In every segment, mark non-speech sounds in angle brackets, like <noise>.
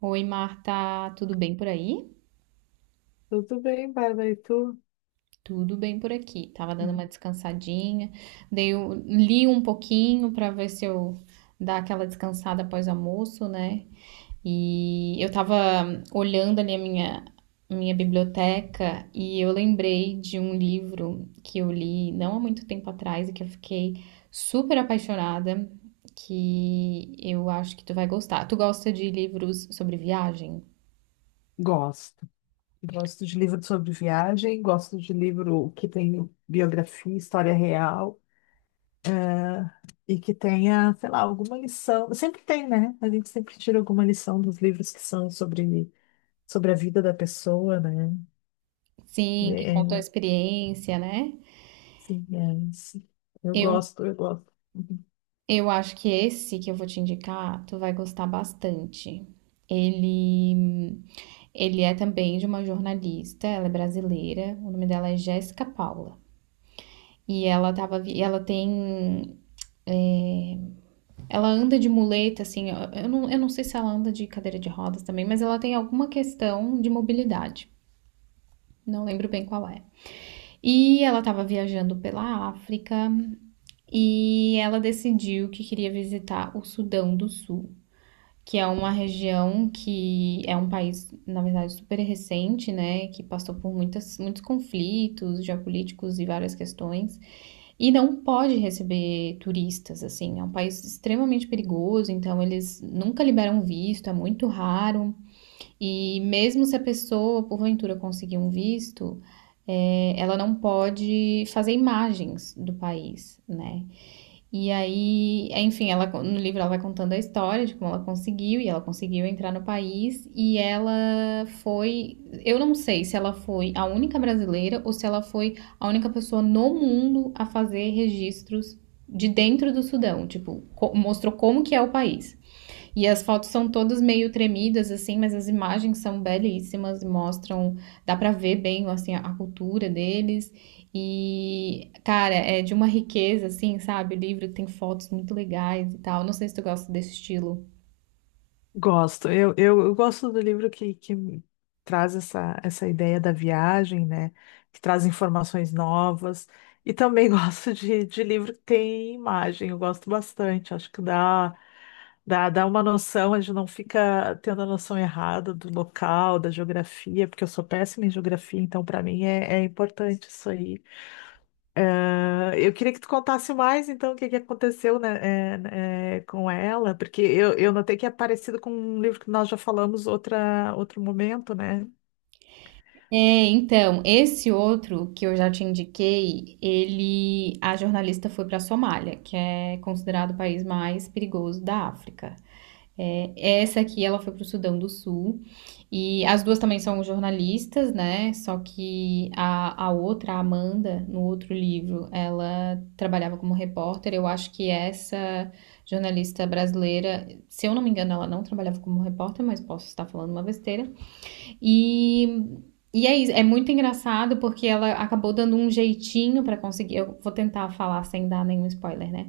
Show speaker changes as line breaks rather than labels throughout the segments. Oi, Marta, tudo bem por aí?
Tudo bem, Bárbara, e tu?
Tudo bem por aqui. Tava dando uma
Hum.
descansadinha, li um pouquinho para ver se eu dar aquela descansada após o almoço, né? E eu tava olhando ali a minha biblioteca e eu lembrei de um livro que eu li não há muito tempo atrás e que eu fiquei super apaixonada, que eu acho que tu vai gostar. Tu gosta de livros sobre viagem?
Gosto. Gosto de livro sobre viagem, gosto de livro que tem biografia, história real e que tenha, sei lá, alguma lição. Sempre tem, né? A gente sempre tira alguma lição dos livros que são sobre, sobre a vida da pessoa, né?
Sim, que contam
É,
a experiência, né?
sim, é, sim. Eu
Eu,
gosto, eu gosto.
eu acho que esse que eu vou te indicar, tu vai gostar bastante. Ele, ele é também de uma jornalista, ela é brasileira, o nome dela é Jéssica Paula. E ela tem, ela anda de muleta, assim, eu não sei se ela anda de cadeira de rodas também, mas ela tem alguma questão de mobilidade. Não lembro bem qual é. E ela estava viajando pela África e ela decidiu que queria visitar o Sudão do Sul, que é uma região que é um país, na verdade, super recente, né, que passou por muitos conflitos geopolíticos e várias questões, e não pode receber turistas, assim, é um país extremamente perigoso, então eles nunca liberam visto, é muito raro, e mesmo se a pessoa, porventura, conseguir um visto, ela não pode fazer imagens do país, né, e aí, enfim, ela no livro ela vai contando a história de como ela conseguiu e ela conseguiu entrar no país e ela foi, eu não sei se ela foi a única brasileira ou se ela foi a única pessoa no mundo a fazer registros de dentro do Sudão, tipo, mostrou como que é o país. E as fotos são todas meio tremidas, assim, mas as imagens são belíssimas, mostram, dá pra ver bem, assim, a cultura deles. E, cara, é de uma riqueza, assim, sabe? O livro tem fotos muito legais e tal. Não sei se tu gosta desse estilo.
Gosto. Eu gosto do livro que me traz essa, essa ideia da viagem, né? Que traz informações novas. E também <laughs> gosto de livro que tem imagem. Eu gosto bastante. Acho que dá uma noção, a gente não fica tendo a noção errada do local, da geografia, porque eu sou péssima em geografia, então para mim é importante isso aí. Ah, eu queria que tu contasse mais, então, o que que aconteceu, né, com ela, porque eu notei que é parecido com um livro que nós já falamos outra, outro momento, né?
É, então, esse outro que eu já te indiquei, ele, a jornalista foi pra Somália, que é considerado o país mais perigoso da África. É, essa aqui, ela foi para o Sudão do Sul. E as duas também são jornalistas, né? Só que a outra, a Amanda, no outro livro, ela trabalhava como repórter. Eu acho que essa jornalista brasileira, se eu não me engano, ela não trabalhava como repórter, mas posso estar falando uma besteira. E, e é isso, é muito engraçado porque ela acabou dando um jeitinho pra conseguir. Eu vou tentar falar sem dar nenhum spoiler, né?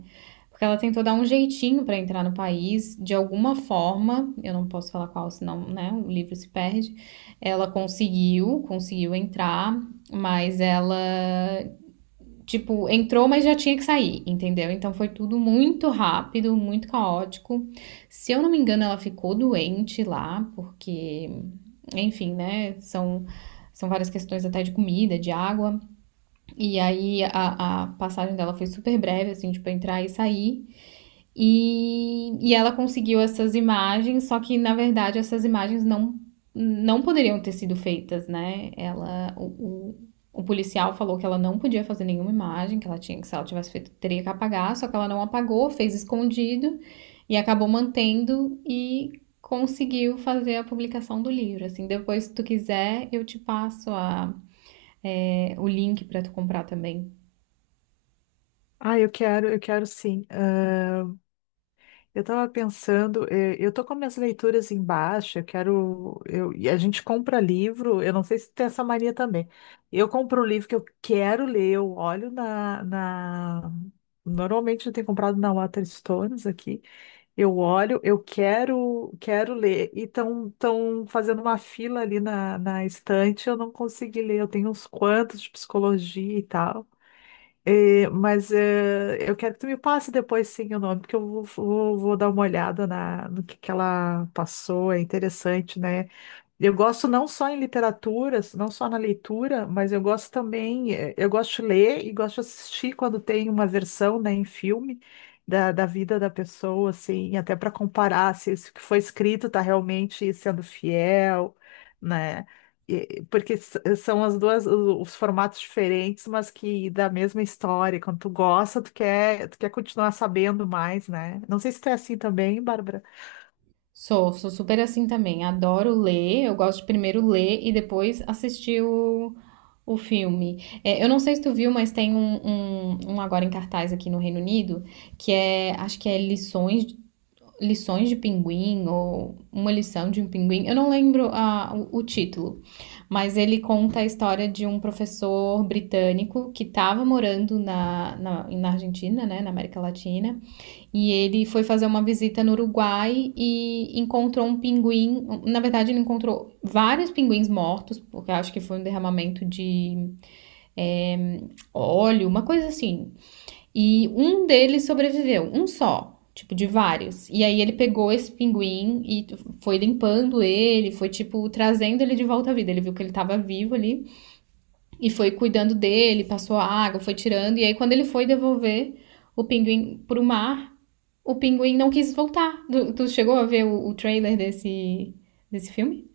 Porque ela tentou dar um jeitinho pra entrar no país, de alguma forma, eu não posso falar qual, senão, né, o livro se perde. Ela conseguiu entrar, mas ela tipo, entrou, mas já tinha que sair, entendeu? Então foi tudo muito rápido, muito caótico. Se eu não me engano, ela ficou doente lá, porque, enfim, né? São várias questões até de comida, de água. E aí a passagem dela foi super breve, assim, tipo, entrar e sair. E ela conseguiu essas imagens, só que na verdade essas imagens não, não poderiam ter sido feitas, né? O, o policial falou que ela não podia fazer nenhuma imagem, que ela tinha que se ela tivesse feito teria que apagar, só que ela não apagou, fez escondido e acabou mantendo e conseguiu fazer a publicação do livro. Assim, depois se tu quiser eu te passo a, é, o link para tu comprar também.
Ah, eu quero sim. Ah, eu estava pensando, eu tô com minhas leituras embaixo, eu quero, eu, e a gente compra livro, eu não sei se tem essa mania também. Eu compro o livro que eu quero ler, eu olho na... Normalmente eu tenho comprado na Waterstones aqui. Eu olho, eu quero, quero ler. E estão fazendo uma fila ali na estante, eu não consegui ler. Eu tenho uns quantos de psicologia e tal. Mas eu quero que tu me passe depois sim o nome, porque vou dar uma olhada na, no que ela passou. É interessante, né? Eu gosto não só em literaturas, não só na leitura, mas eu gosto também, eu gosto de ler e gosto de assistir quando tem uma versão, né, em filme da, da vida da pessoa, assim, até para comparar se isso que foi escrito está realmente sendo fiel, né? E- porque s- são as duas, o- os formatos diferentes, mas que da mesma história. Quando tu gosta, tu quer continuar sabendo mais, né? Não sei se tu é assim também, Bárbara.
Sou, sou super assim também. Adoro ler, eu gosto de primeiro ler e depois assistir o filme. É, eu não sei se tu viu, mas tem um agora em cartaz aqui no Reino Unido, que é, acho que é Lições de Pinguim, ou Uma Lição de um Pinguim. Eu não lembro ah, o título, mas ele conta a história de um professor britânico que estava morando na Argentina, né, na América Latina. E ele foi fazer uma visita no Uruguai e encontrou um pinguim. Na verdade, ele encontrou vários pinguins mortos, porque acho que foi um derramamento de é, óleo, uma coisa assim. E um deles sobreviveu, um só. Tipo, de vários. E aí ele pegou esse pinguim e foi limpando ele, foi, tipo, trazendo ele de volta à vida. Ele viu que ele estava vivo ali. E foi cuidando dele, passou água, foi tirando. E aí, quando ele foi devolver o pinguim pro mar, o pinguim não quis voltar. Tu, tu chegou a ver o trailer desse, desse filme?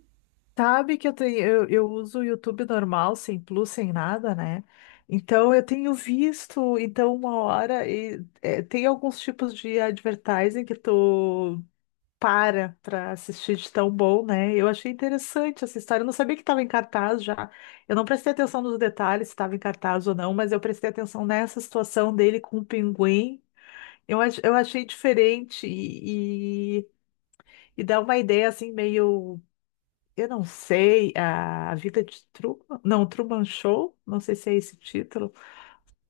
Sabe que eu tenho, eu uso o YouTube normal, sem plus, sem nada, né? Então eu tenho visto, então uma hora e é, tem alguns tipos de advertising que tu para assistir de tão bom, né? Eu achei interessante essa história. Eu não sabia que estava em cartaz já. Eu não prestei atenção nos detalhes se estava em cartaz ou não, mas eu prestei atenção nessa situação dele com o pinguim. Eu achei diferente e dá uma ideia assim meio eu não sei, a Vida de Truman, não, Truman Show, não sei se é esse título.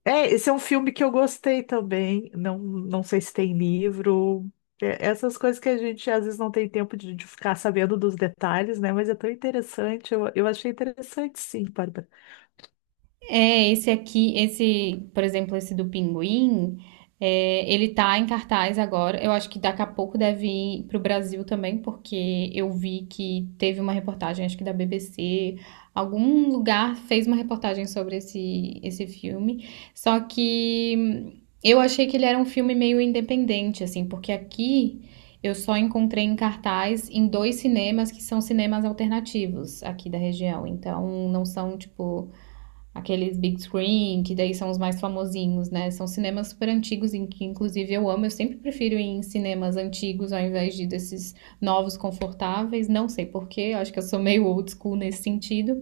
É, esse é um filme que eu gostei também, não sei se tem livro. É, essas coisas que a gente às vezes não tem tempo de ficar sabendo dos detalhes, né? Mas é tão interessante, eu achei interessante sim, Bárbara.
É, esse aqui, esse, por exemplo, esse do Pinguim, é, ele tá em cartaz agora. Eu acho que daqui a pouco deve ir pro Brasil também, porque eu vi que teve uma reportagem, acho que da BBC, algum lugar fez uma reportagem sobre esse, esse filme. Só que eu achei que ele era um filme meio independente, assim, porque aqui eu só encontrei em cartaz em dois cinemas que são cinemas alternativos aqui da região. Então, não são, tipo, aqueles big screen, que daí são os mais famosinhos, né? São cinemas super antigos, em que inclusive eu amo. Eu sempre prefiro ir em cinemas antigos ao invés de desses novos confortáveis. Não sei porquê, acho que eu sou meio old school nesse sentido.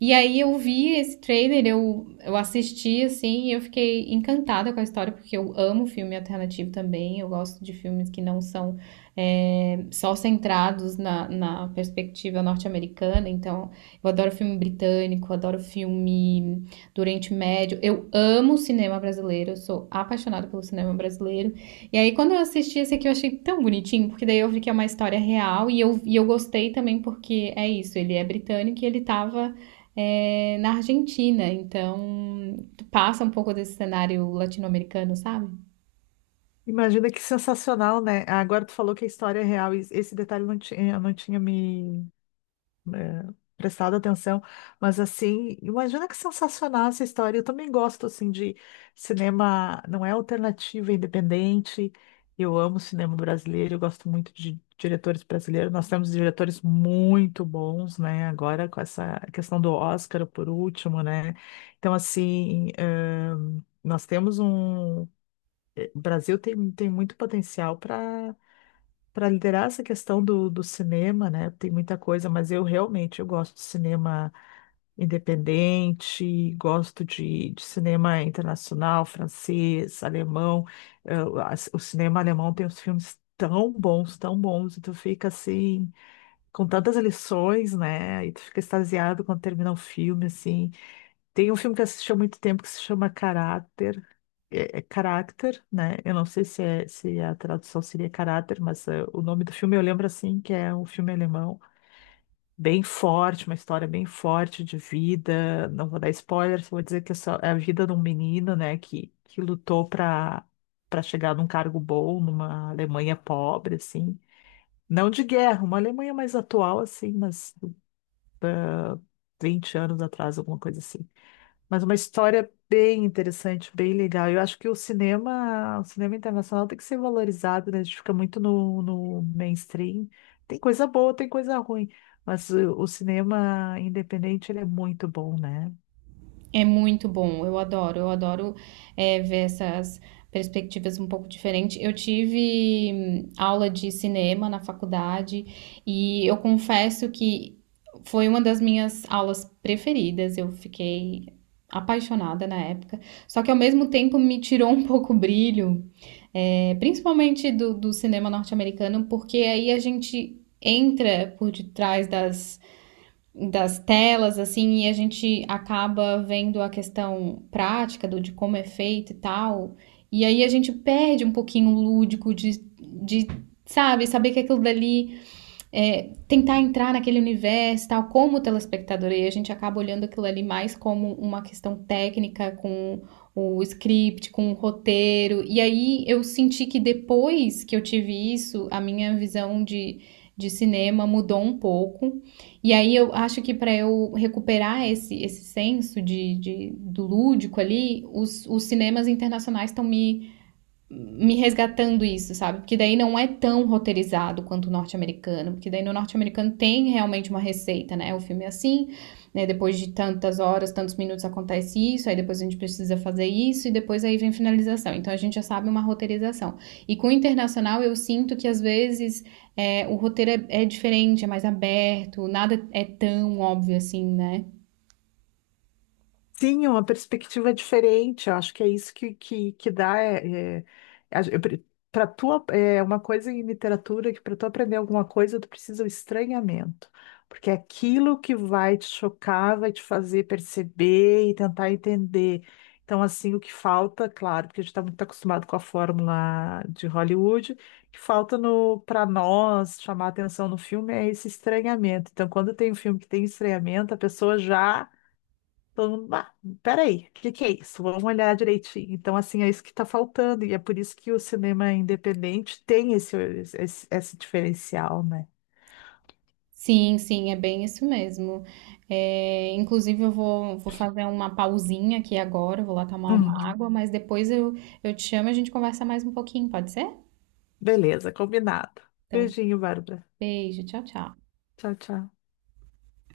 E aí eu vi esse trailer, eu assisti, assim, e eu fiquei encantada com a história, porque eu amo filme alternativo também, eu gosto de filmes que não são só centrados na perspectiva norte-americana, então eu adoro filme britânico, adoro filme do Oriente Médio, eu amo o cinema brasileiro, eu sou apaixonada pelo cinema brasileiro, e aí quando eu assisti esse aqui eu achei tão bonitinho, porque daí eu vi que é uma história real, e eu gostei também porque é isso, ele é britânico e ele tava na Argentina, então passa um pouco desse cenário latino-americano, sabe?
Imagina que sensacional, né? Agora tu falou que a história é real, e esse detalhe não tinha me, prestado atenção, mas assim, imagina que sensacional essa história. Eu também gosto assim de cinema, não é alternativo, é independente. Eu amo cinema brasileiro, eu gosto muito de diretores brasileiros. Nós temos diretores muito bons, né? Agora com essa questão do Oscar por último, né? Então assim, nós temos um o Brasil tem muito potencial para liderar essa questão do, do cinema, né? Tem muita coisa, mas eu gosto de cinema independente, gosto de cinema internacional, francês, alemão. O cinema alemão tem uns filmes tão bons, e tu fica assim, com tantas lições, né? E tu fica extasiado quando termina o filme, assim. Tem um filme que eu assisti há muito tempo que se chama Caráter. É, é Carácter, né? Eu não sei se a tradução seria Caráter, mas é, o nome do filme eu lembro assim, que é um filme alemão bem forte, uma história bem forte de vida. Não vou dar spoiler, só vou dizer que é a vida de um menino, né, que lutou para chegar num cargo bom numa Alemanha pobre, assim. Não de guerra, uma Alemanha mais atual, assim, mas 20 anos atrás, alguma coisa assim. Mas uma história bem interessante, bem legal. Eu acho que o cinema internacional tem que ser valorizado, né? A gente fica muito no, no mainstream. Tem coisa boa, tem coisa ruim, mas o cinema independente ele é muito bom, né?
É muito bom, eu adoro ver essas perspectivas um pouco diferentes. Eu tive aula de cinema na faculdade e eu confesso que foi uma das minhas aulas preferidas, eu fiquei apaixonada na época, só que ao mesmo tempo me tirou um pouco o brilho. É, principalmente do cinema norte-americano, porque aí a gente entra por detrás das, das telas, assim, e a gente acaba vendo a questão prática do, de como é feito e tal. E aí a gente perde um pouquinho o lúdico de, sabe, saber que aquilo dali tentar entrar naquele universo tal, como telespectador, e a gente acaba olhando aquilo ali mais como uma questão técnica, com o script, com o roteiro. E aí eu senti que depois que eu tive isso, a minha visão de cinema mudou um pouco. E aí eu acho que para eu recuperar esse senso do lúdico ali, os cinemas internacionais estão me resgatando isso, sabe? Porque daí não é tão roteirizado quanto o norte-americano, porque daí no norte-americano tem realmente uma receita, né? O filme é assim, né? Depois de tantas horas, tantos minutos acontece isso, aí depois a gente precisa fazer isso e depois aí vem finalização. Então a gente já sabe uma roteirização. E com o internacional eu sinto que às vezes o roteiro é diferente, é mais aberto, nada é tão óbvio assim, né?
Sim, é uma perspectiva diferente. Eu acho que é isso que dá. É, para tu, ap- é uma coisa em literatura que para tu aprender alguma coisa, tu precisa do estranhamento. Porque é aquilo que vai te chocar, vai te fazer perceber e tentar entender. Então, assim, o que falta, claro, porque a gente está muito acostumado com a fórmula de Hollywood, o que falta no para nós chamar atenção no filme é esse estranhamento. Então, quando tem um filme que tem estranhamento, a pessoa já todo mundo, ah, peraí, o que que é isso? Vamos olhar direitinho. Então, assim, é isso que está faltando, e é por isso que o cinema independente tem esse diferencial, né?
Sim, sim, é bem isso mesmo. É, inclusive, vou fazer uma pausinha aqui agora, eu vou lá tomar uma
Uhum.
água, mas depois eu te chamo e a gente conversa mais um pouquinho, pode ser?
Beleza, combinado.
Então,
Beijinho, Bárbara.
beijo, tchau, tchau.
Tchau, tchau.